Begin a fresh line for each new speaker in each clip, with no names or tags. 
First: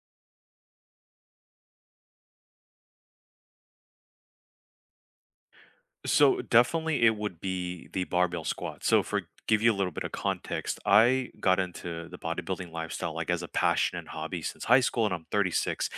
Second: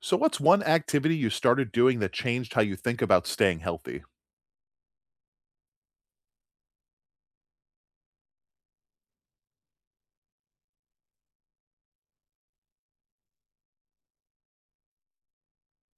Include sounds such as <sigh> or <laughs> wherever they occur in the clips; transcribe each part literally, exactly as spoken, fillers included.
So, what's one activity you started doing that changed how you think about staying healthy?
So definitely it would be the barbell squat. So for give you a little bit of context, I got into the bodybuilding lifestyle like as a passion and hobby since high school, and I'm thirty-six.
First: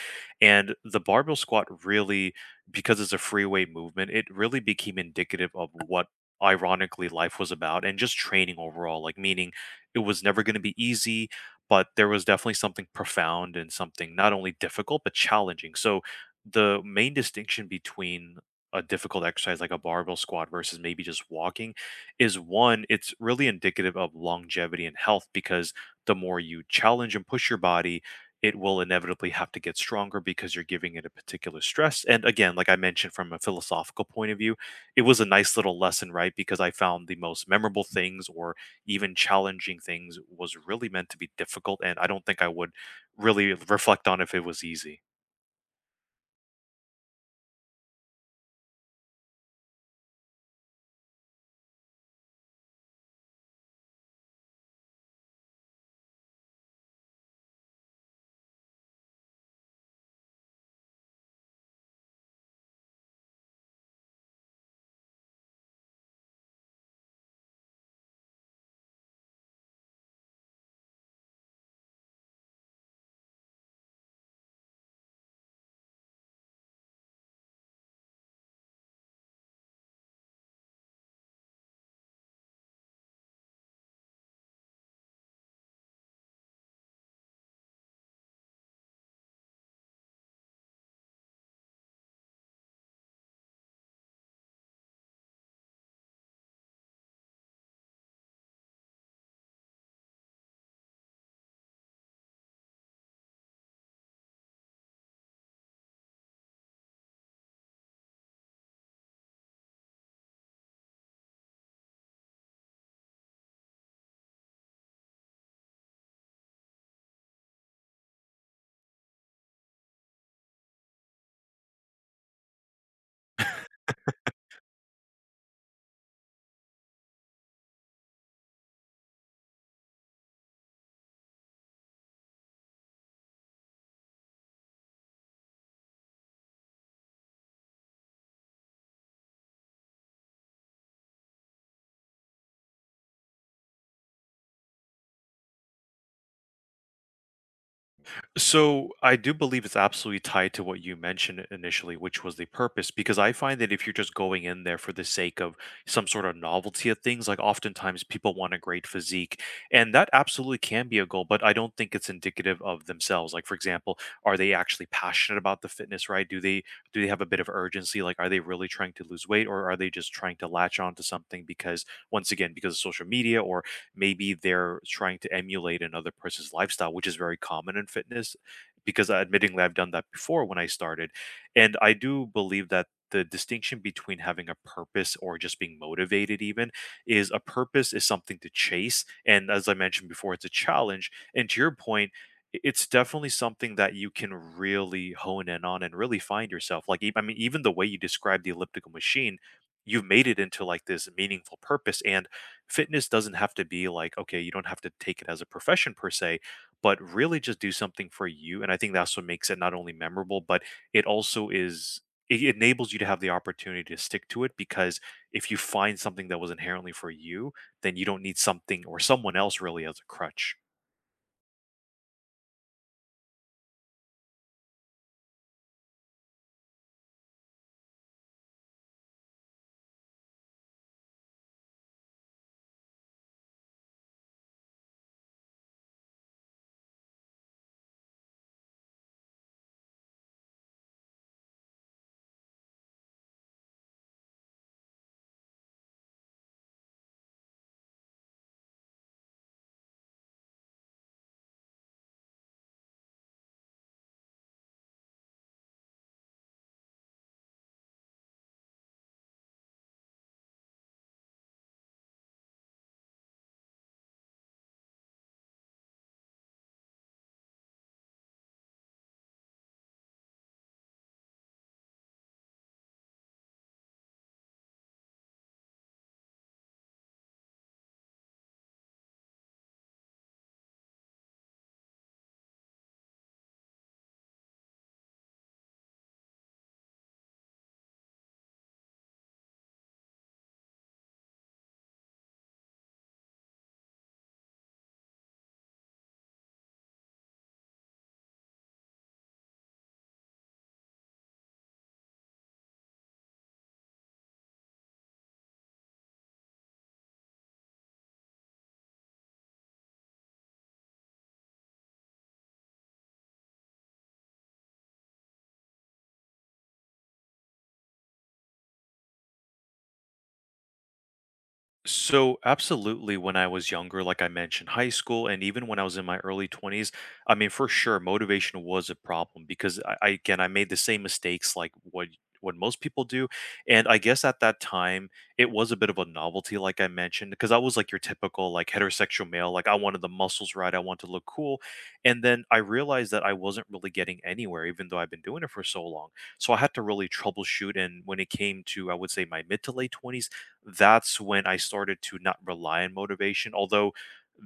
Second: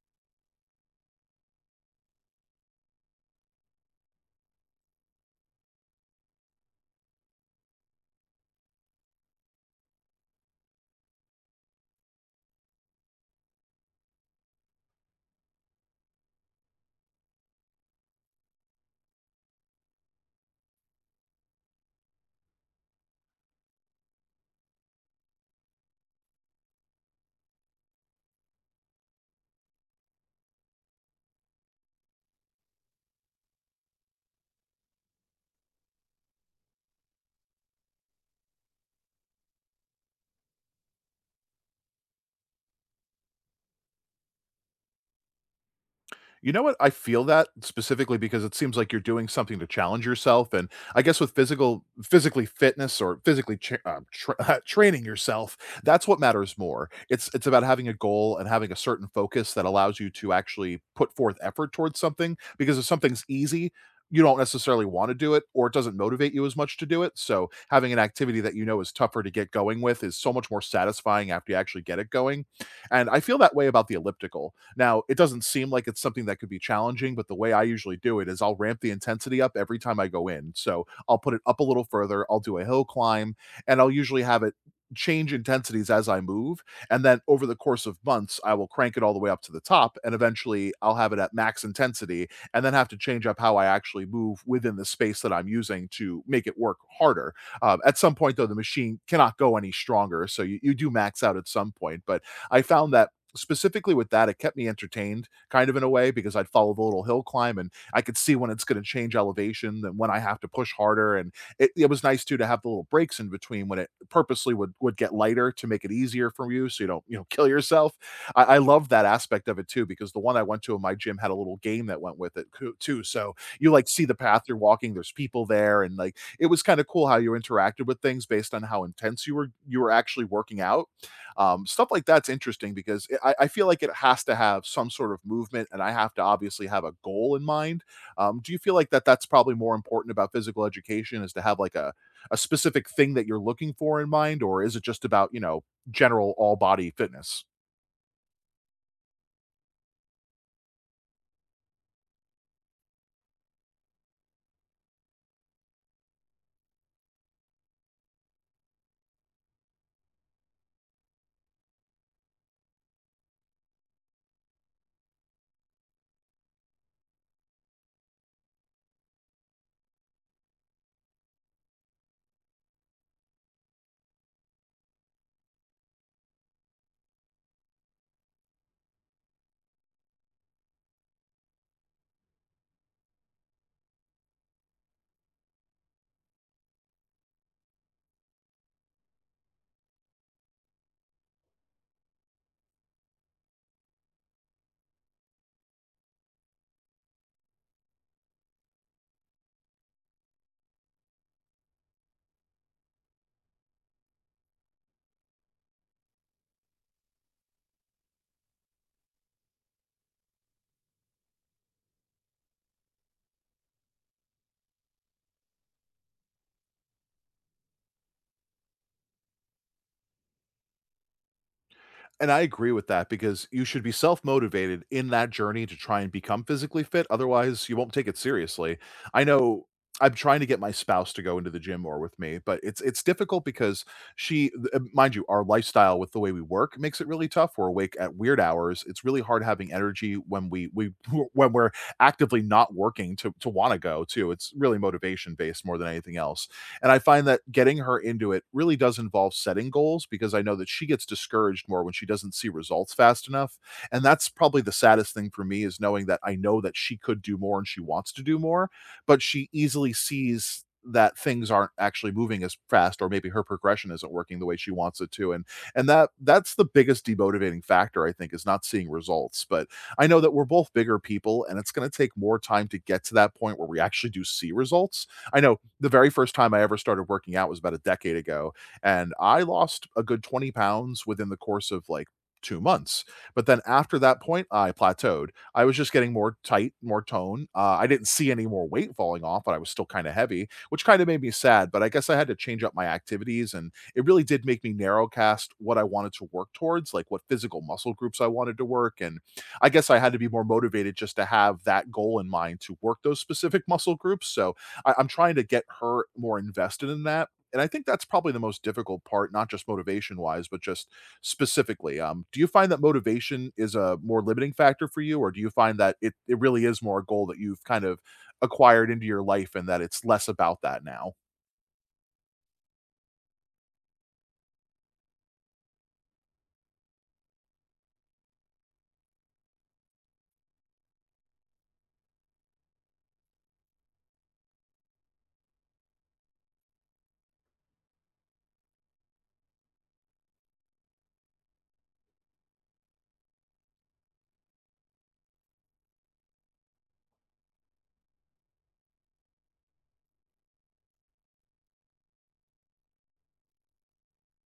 And the barbell squat really, because it's a free weight movement, it really became indicative of what ironically life was about and just training overall, like meaning it was never going to be easy, but there was definitely something profound and something not only difficult but challenging. So the main distinction between a difficult exercise like a barbell squat versus maybe just walking is one, it's really indicative of longevity and health, because the more you challenge and push your body, it will inevitably have to get stronger because you're giving it a particular stress. And again, like I mentioned, from a philosophical point of view, it was a nice little lesson, right? Because I found the most memorable things or even challenging things was really meant to be difficult, and I don't think I would really reflect on if it was easy.
You know what? I feel that specifically because it seems like you're doing something to challenge yourself, and I guess with physical physically fitness or physically cha uh, tra <laughs> training yourself, that's what matters more. It's it's about having a goal and having a certain focus that allows you to actually put forth effort towards something, because if something's easy, you don't necessarily wanna do it, or it doesn't motivate you as much to do it, so having an activity that you know is tougher to get going with is so much more satisfying after you actually get it going, and I feel that way about the elliptical. Now, it doesn't seem like it's something that could be challenging, but the way I usually do it is I'll ramp the intensity up every time I go in. So I'll put it up a little further, I'll do a hill climb, and I'll usually have it change intensities as I move. And then over the course of months, I will crank it all the way up to the top, and eventually I'll have it at max intensity and then have to change up how I actually move within the space that I'm using to make it work harder. Um, at some point, though, the machine cannot go any stronger. So you, you do max out at some point. But I found that specifically with that, it kept me entertained kind of in a way because I'd follow the little hill climb and I could see when it's going to change elevation and when I have to push harder. And it, it was nice too to have the little breaks in between when it purposely would would get lighter to make it easier for you, so you don't you know kill yourself. I, I love that aspect of it too because the one I went to in my gym had a little game that went with it coo- too. So you like see the path you're walking. There's people there, and like it was kind of cool how you interacted with things based on how intense you were you were actually working out. Um, stuff like that's interesting because it, I, I feel like it has to have some sort of movement, and I have to obviously have a goal in mind. Um, do you feel like that that's probably more important about physical education is to have like a a specific thing that you're looking for in mind, or is it just about you know general all body fitness?
So I do believe it's absolutely tied to what you mentioned initially, which was the purpose. Because I find that if you're just going in there for the sake of some sort of novelty of things, like oftentimes people want a great physique, and that absolutely can be a goal, but I don't think it's indicative of themselves. Like, for example, are they actually passionate about the fitness, right? Do they do they have a bit of urgency? Like, are they really trying to lose weight, or are they just trying to latch on to something because once again, because of social media, or maybe they're trying to emulate another person's lifestyle, which is very common in fitness because uh, admittingly I've done that before when I started. And I do believe that the distinction between having a purpose or just being motivated even is a purpose is something to chase, and as I mentioned before, it's a challenge. And to your point, i- it's definitely something that you can really hone in on and really find yourself like e- I mean, even the way you describe the elliptical machine, you've made it into like this meaningful purpose. And fitness doesn't have to be like, okay, you don't have to take it as a profession per se, but really just do something for you. And I think that's what makes it not only memorable, but it also is, it enables you to have the opportunity to stick to it, because if you find something that was inherently for you, then you don't need something or someone else really as a crutch.
And I agree with that because you should be self motivated in that journey to try and become physically fit. Otherwise, you won't take it seriously. I know, I'm trying to get my spouse to go into the gym more with me, but it's it's difficult because she, th- uh, mind you, our lifestyle with the way we work makes it really tough. We're awake at weird hours. It's really hard having energy when we we <laughs> when we're actively not working to to want to go too. It's really motivation based more than anything else. And I find that getting her into it really does involve setting goals because I know that she gets discouraged more when she doesn't see results fast enough. And that's probably the saddest thing for me is knowing that I know that she could do more and she wants to do more, but she easily sees that things aren't actually moving as fast, or maybe her progression isn't working the way she wants it to, and and that that's the biggest demotivating factor, I think, is not seeing results. But I know that we're both bigger people, and it's going to take more time to get to that point where we actually do see results. I know the very first time I ever started working out was about a decade ago, and I lost a good twenty pounds within the course of like two months. But then after that point, I plateaued. I was just getting more tight, more tone. Uh, I didn't see any more weight falling off, but I was still kind of heavy, which kind of made me sad. But I guess I had to change up my activities, and it really did make me narrowcast what I wanted to work towards, like what physical muscle groups I wanted to work. And I guess I had to be more motivated just to have that goal in mind to work those specific muscle groups. So I, I'm trying to get her more invested in that. And I think that's probably the most difficult part, not just motivation wise, but just specifically. Um, do you find that motivation is a more limiting factor for you, or do you find that it, it really is more a goal that you've kind of acquired into your life and that it's less about that now?
So, absolutely, when I was younger, like I mentioned, high school, and even when I was in my early twenties, I mean, for sure, motivation was a problem because I, I again, I made the same mistakes like what what most people do. And I guess at that time, it was a bit of a novelty, like I mentioned, because I was like your typical like heterosexual male, like I wanted the muscles, right? I want to look cool. And then I realized that I wasn't really getting anywhere, even though I've been doing it for so long. So I had to really troubleshoot. And when it came to, I would say, my mid to late twenties, that's when I started to not rely on motivation, although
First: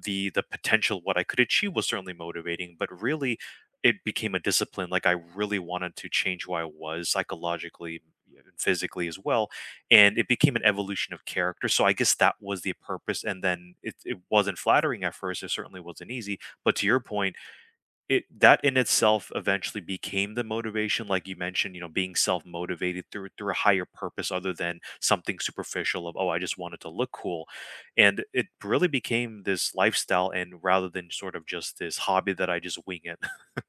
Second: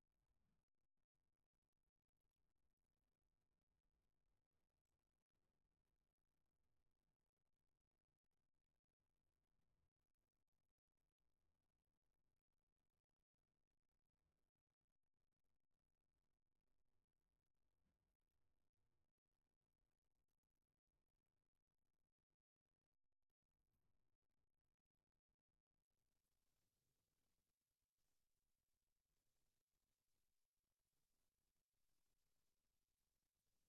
the the potential what I could achieve was certainly motivating, but really it became a discipline. Like, I really wanted to change who I was psychologically, yeah, and physically as well. And it became an evolution of character. So I guess that was the purpose. And then it, it wasn't flattering at first. It certainly wasn't easy. But to your point, it that in itself eventually became the motivation, like you mentioned, you know, being self-motivated through through a higher purpose other than something superficial of, oh, I just wanted to look cool. And it really became this lifestyle and rather than sort of just this hobby that I just wing it. <laughs>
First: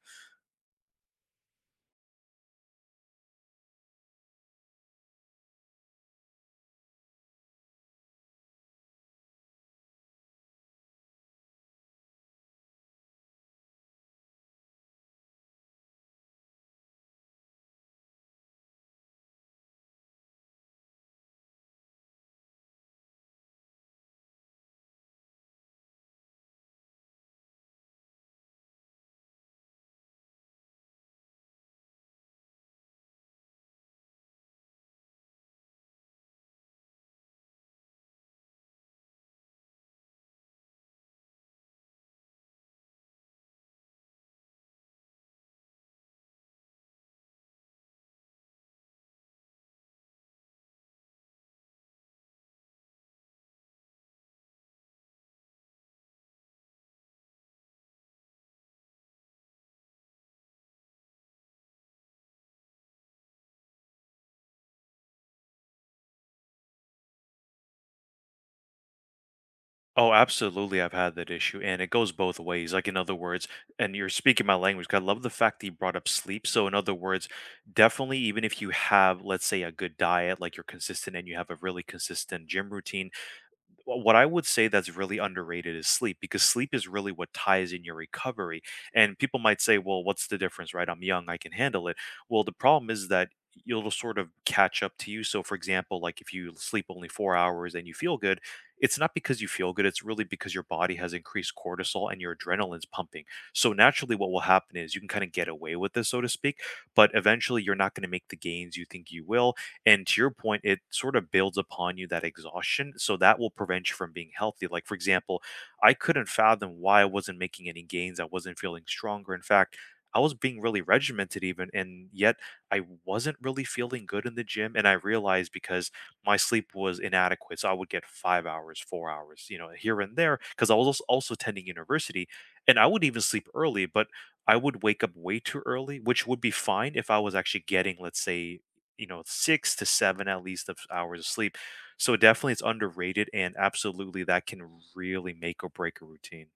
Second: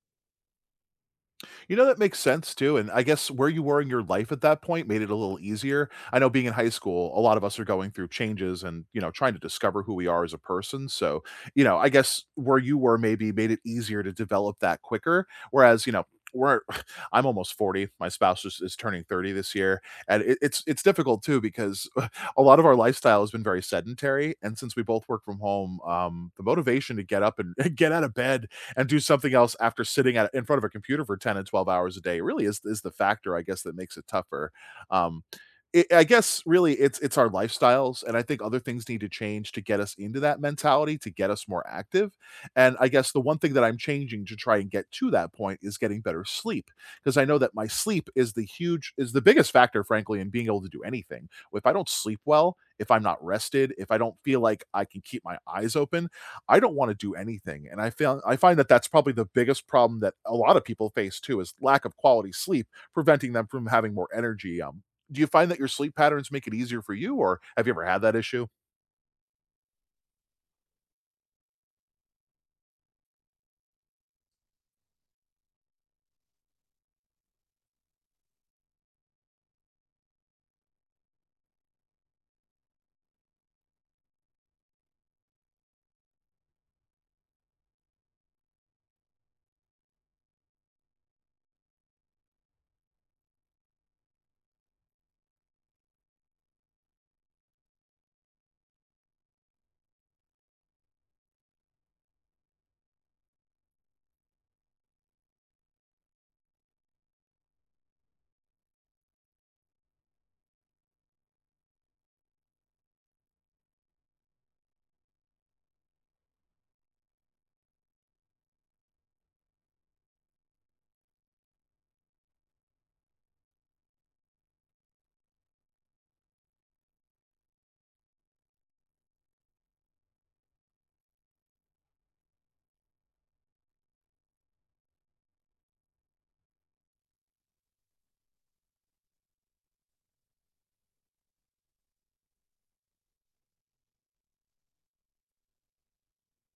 You know, that makes sense too, and I guess where you were in your life at that point made it a little easier. I know, being in high school, a lot of us are going through changes and, you know, trying to discover who we are as a person, so, you know, I guess where you were maybe made it easier to develop that quicker, whereas, you know, where <laughs> I'm almost forty, my spouse is is turning thirty this year, and it it's it's difficult too because <laughs> a lot of our lifestyle has been very sedentary, and since we both work from home, um, the motivation to get up and <laughs> get out of bed and do something else after sitting at in front of a computer for ten and twelve hours a day. It really is is the factor, I guess, that makes it tougher. um it, I guess really it's it's our lifestyles, and I think other things need to change to get us into that mentality, to get us more active. And I guess the one thing that I'm changing to try and get to that point is getting better sleep, because I know that my sleep is the huge is the biggest factor, frankly, in being able to do anything. If I don't sleep well, if I'm not rested, if I don't feel like I can keep my eyes open, I don't want to do anything. And I found I find that that's probably the biggest problem that a lot of people face too, is lack of quality sleep, preventing them from having more energy. Um, do you find that your sleep patterns make it easier for you, or have you ever had that issue?
Oh, absolutely. I've had that issue, and it goes both ways. Like, in other words, and you're speaking my language 'cause I love the fact that you brought up sleep. So, in other words, definitely, even if you have, let's say, a good diet, like you're consistent and you have a really consistent gym routine, what I would say that's really underrated is sleep, because sleep is really what ties in your recovery, and people might say, "Well, what's the difference, right? I'm young, I can handle it." Well, the problem is that it'll sort of catch up to you. So, for example, like, if you sleep only four hours and you feel good, it's not because you feel good, it's really because your body has increased cortisol and your adrenaline's pumping. So, naturally, what will happen is you can kinda get away with this, so to speak, but eventually, you're not gonna make the gains you think you will, and to your point, it sort of builds upon you that exhaustion. So that will prevent you from being healthy. Like, for example, I couldn't fathom why I wasn't making any gains. I wasn't feeling stronger. In fact, I was being really regimented, even, and yet I wasn't really feeling good in the gym. And I realized because my sleep was inadequate. So I would get five hours, four hours, you know, here and there, because I was als- also attending university, and I would even sleep early, but I would wake up way too early, which would be fine if I was actually getting, let's say, you know, six to seven at least of hours of sleep. So definitely it's underrated, and absolutely that can really make or break a routine.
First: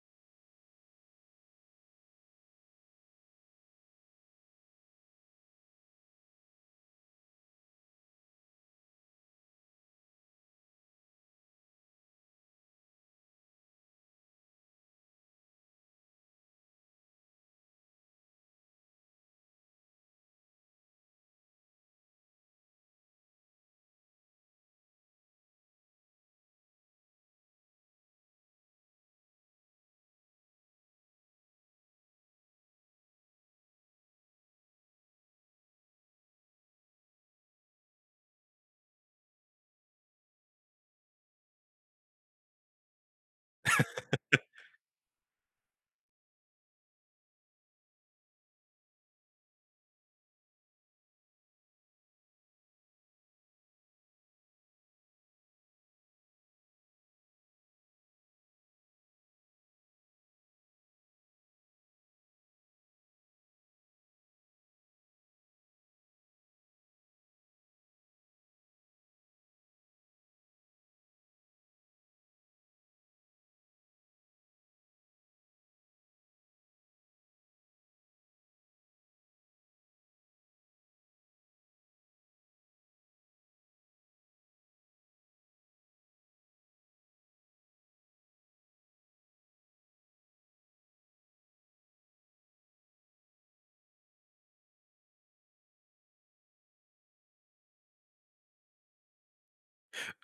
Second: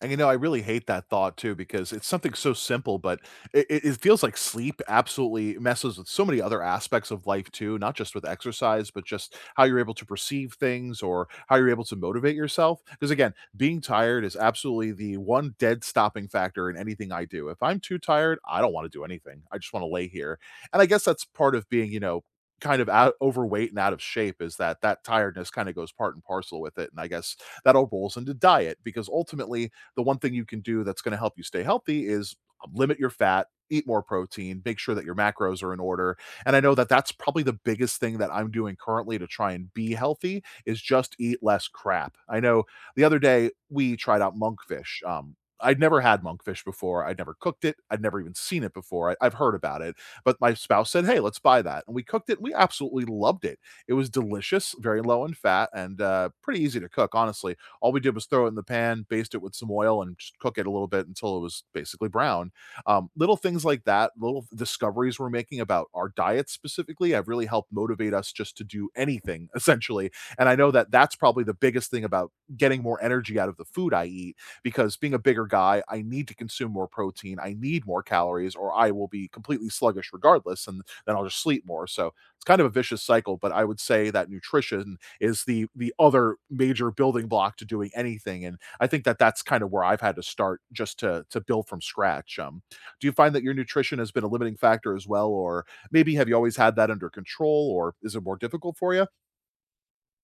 And you know, I really hate that thought too because it's something so simple, but it, it it feels like sleep absolutely messes with so many other aspects of life too, not just with exercise, but just how you're able to perceive things or how you're able to motivate yourself. Because again, being tired is absolutely the one dead stopping factor in anything I do. If I'm too tired, I don't want to do anything. I just want to lay here. And I guess that's part of being, you know, kind of out overweight and out of shape, is that that tiredness kind of goes part and parcel with it, and I guess that all rolls into diet because ultimately the one thing you can do that's going to help you stay healthy is um, limit your fat, eat more protein, make sure that your macros are in order. And I know that that's probably the biggest thing that I'm doing currently to try and be healthy is just eat less crap. I know the other day we tried out monkfish. um I'd never had monkfish before. I'd never cooked it. I'd never even seen it before. I, I've heard about it, but my spouse said, "Hey, let's buy that." And we cooked it. We absolutely loved it. It was delicious, very low in fat, and uh, pretty easy to cook. Honestly, all we did was throw it in the pan, baste it with some oil, and just cook it a little bit until it was basically brown. Um, little things like that, little discoveries we're making about our diets specifically, have really helped motivate us just to do anything <laughs> essentially. And I know that that's probably the biggest thing about getting more energy out of the food I eat, because being a bigger guy, I need to consume more protein, I need more calories, or I will be completely sluggish regardless, and then I'll just sleep more. So it's kind of a vicious cycle. But I would say that nutrition is the the other major building block to doing anything. And I think that that's kind of where I've had to start, just to to build from scratch. Um, do you find that your nutrition has been a limiting factor as well, or maybe have you always had that under control, or is it more difficult for you?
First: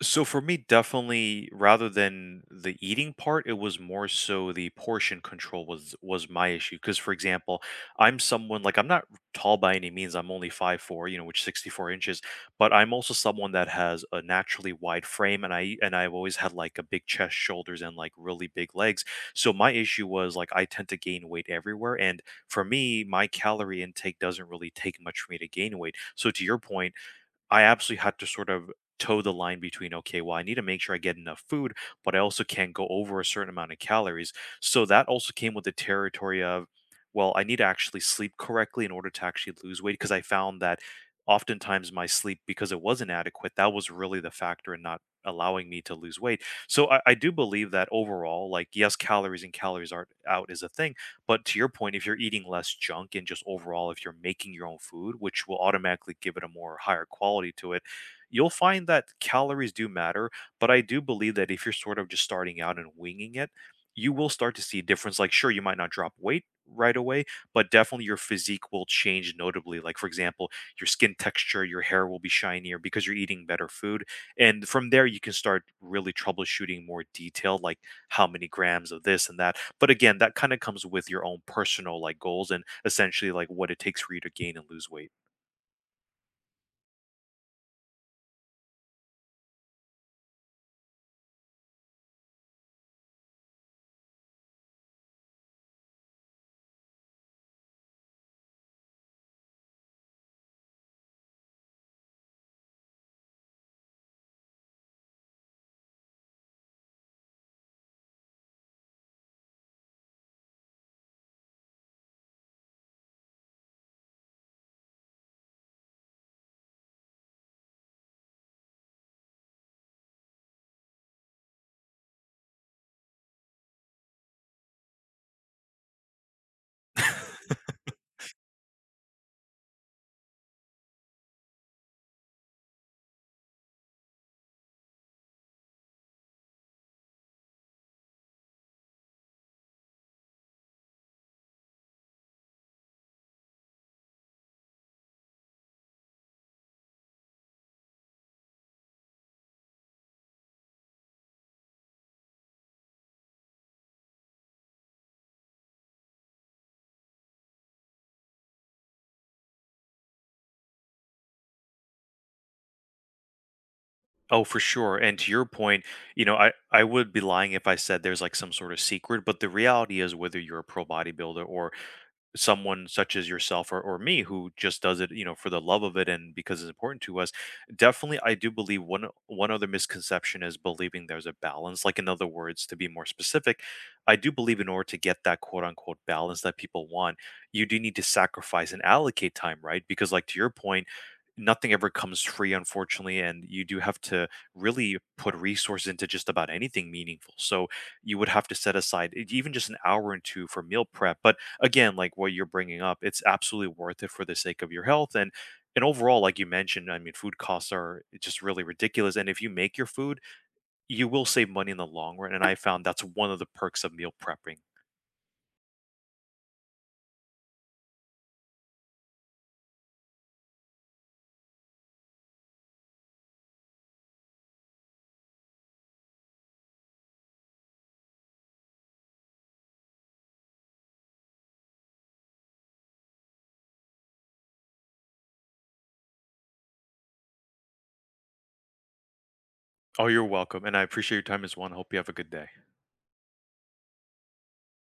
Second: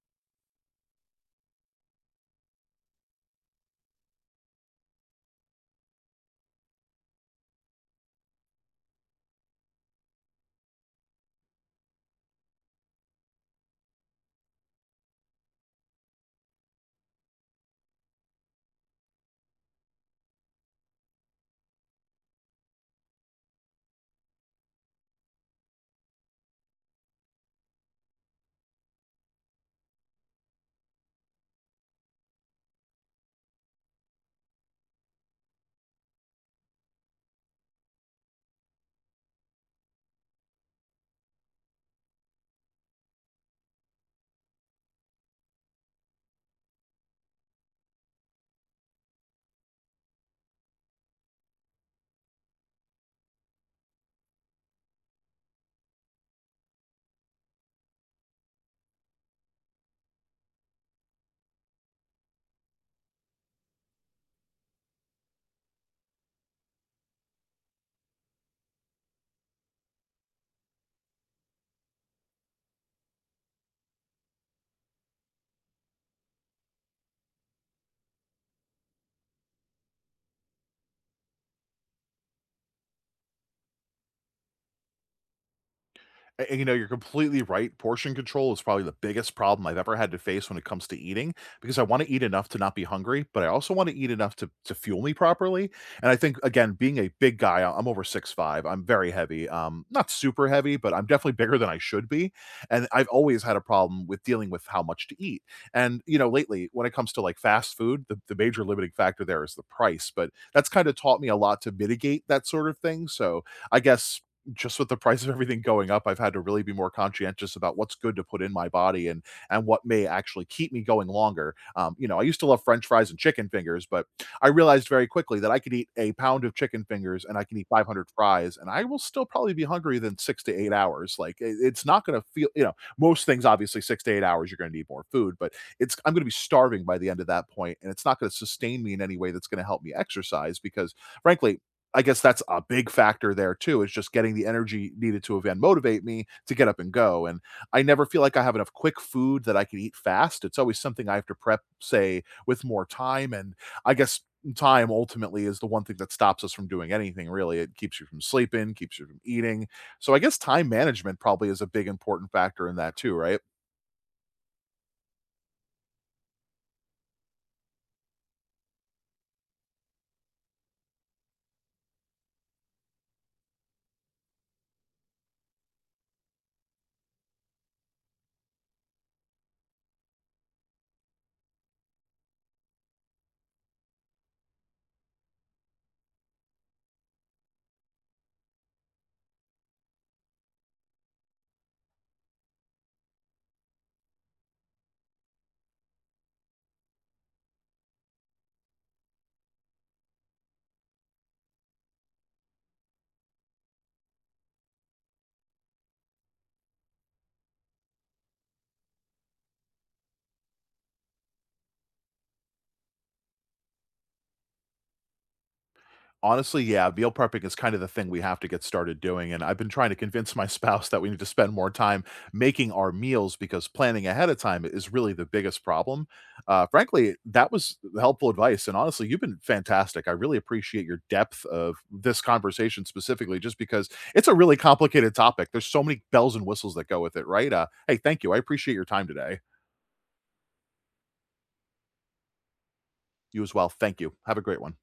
So for me, definitely, rather than the eating part, it was more so the portion control was was my issue. Because for example, I'm someone like I'm not tall by any means. I'm only five four, you know, which sixty four inches. But I'm also someone that has a naturally wide frame, and I e, and I've always had like a big chest, shoulders, and like really big legs. So my issue was like I tend to gain weight everywhere, and for me, my calorie intake doesn't really take much for me to gain weight. So to your point, I absolutely had to sort of toe the line between, okay, well, I need to make sure I get enough food, but I also can't go over a certain amount of calories. So that also came with the territory of, well, I need to actually sleep correctly in order to actually lose weight, because I found that oftentimes my sleep, because it was inadequate, that was really the factor in not allowing me to lose weight. so i, I do believe that overall, like, yes, calories and calories are out is a thing, but to your point, if you're eating less junk and just overall, if you're making your own food, which will automatically give it a more higher quality to it, you'll find that calories do matter. But I do believe that if you're sort of just starting out and winging it, you will start to see a difference. Like, sure, you might not drop weight right away, but definitely your physique will change notably. Like, for example, your skin texture, your hair will be shinier because you're eating better food. And from there, you can start really troubleshooting more detailed, like how many grams of this and that. But again, that kind of comes with your own personal like goals and essentially like what it takes for you to gain and lose weight.
A- And, you know, you're completely right. Portion control is probably the biggest problem I've ever had to face when it comes to eating, because I want to eat enough to not be hungry, but I also want to eat enough to to fuel me properly. And I think again, being a big guy, I- I'm over six five. I'm very heavy. Um, not super heavy, but I'm definitely bigger than I should be. And I've always had a problem with dealing with how much to eat. And you know, lately when it comes to like fast food, the, the major limiting factor there is the price. But that's kind of taught me a lot to mitigate that sort of thing. So I guess just with the price of everything going up, I've had to really be more conscientious about what's good to put in my body and and what may actually keep me going longer. Um, you know, I used to love French fries and chicken fingers, but I realized very quickly that I could eat a pound of chicken fingers and I can eat five hundred fries, and I will still probably be hungry than six to eight hours. Like it- it's not going to feel, you know, most things obviously, six to eight hours you're going to need more food, but it's I'm going to be starving by the end of that point, and it's not going to sustain me in any way that's going to help me exercise, because frankly, I guess that's a big factor there too. Is just getting the energy needed to event motivate me to get up and go. And I never feel like I have enough quick food that I can eat fast. It's always something I have to prep, say, with more time. And I guess time ultimately is the one thing that stops us from doing anything really. It keeps you from sleeping, keeps you from eating. So I guess time management probably is a big important factor in that too, right?
Oh, for sure. And to your point, you know, I I would be lying if I said there's like some sort of secret, but the reality is whether you're a pro bodybuilder or someone such as yourself, or, or me who just does it, you know, for the love of it and because it's important to us, definitely I do believe one one other misconception is believing there's a balance, like in other words, to be more specific, I do believe in order to get that quote unquote balance that people want, you do need to sacrifice and allocate time, right? Because like, to your point, nothing ever comes free, unfortunately, and you do have to really put resources into just about anything meaningful. So you would have to set aside e- even just an hour and two for meal prep. But again, like what you're bringing up, it's absolutely worth it for the sake of your health. and and overall, like you mentioned, I mean, food costs are just really ridiculous. And if you make your food, you will save money in the long run. And I found that's one of the perks of meal prepping.
Honestly, yeah, meal prepping is kind of the thing we have to get started doing, and I've been trying to convince <laughs> my spouse that we need to spend more time making our meals because planning ahead of time is really the biggest problem. Uh, frankly, that was helpful advice, and honestly, you've been fantastic. I really appreciate your depth of this conversation specifically, just because it's a really complicated topic. There's so many bells and whistles that go with it, right? Uh, hey, thank you. I appreciate your time today.
Oh, you're welcome. And I appreciate your time as well. And hope you have a good day.
You as well. Thank you. Have a great one.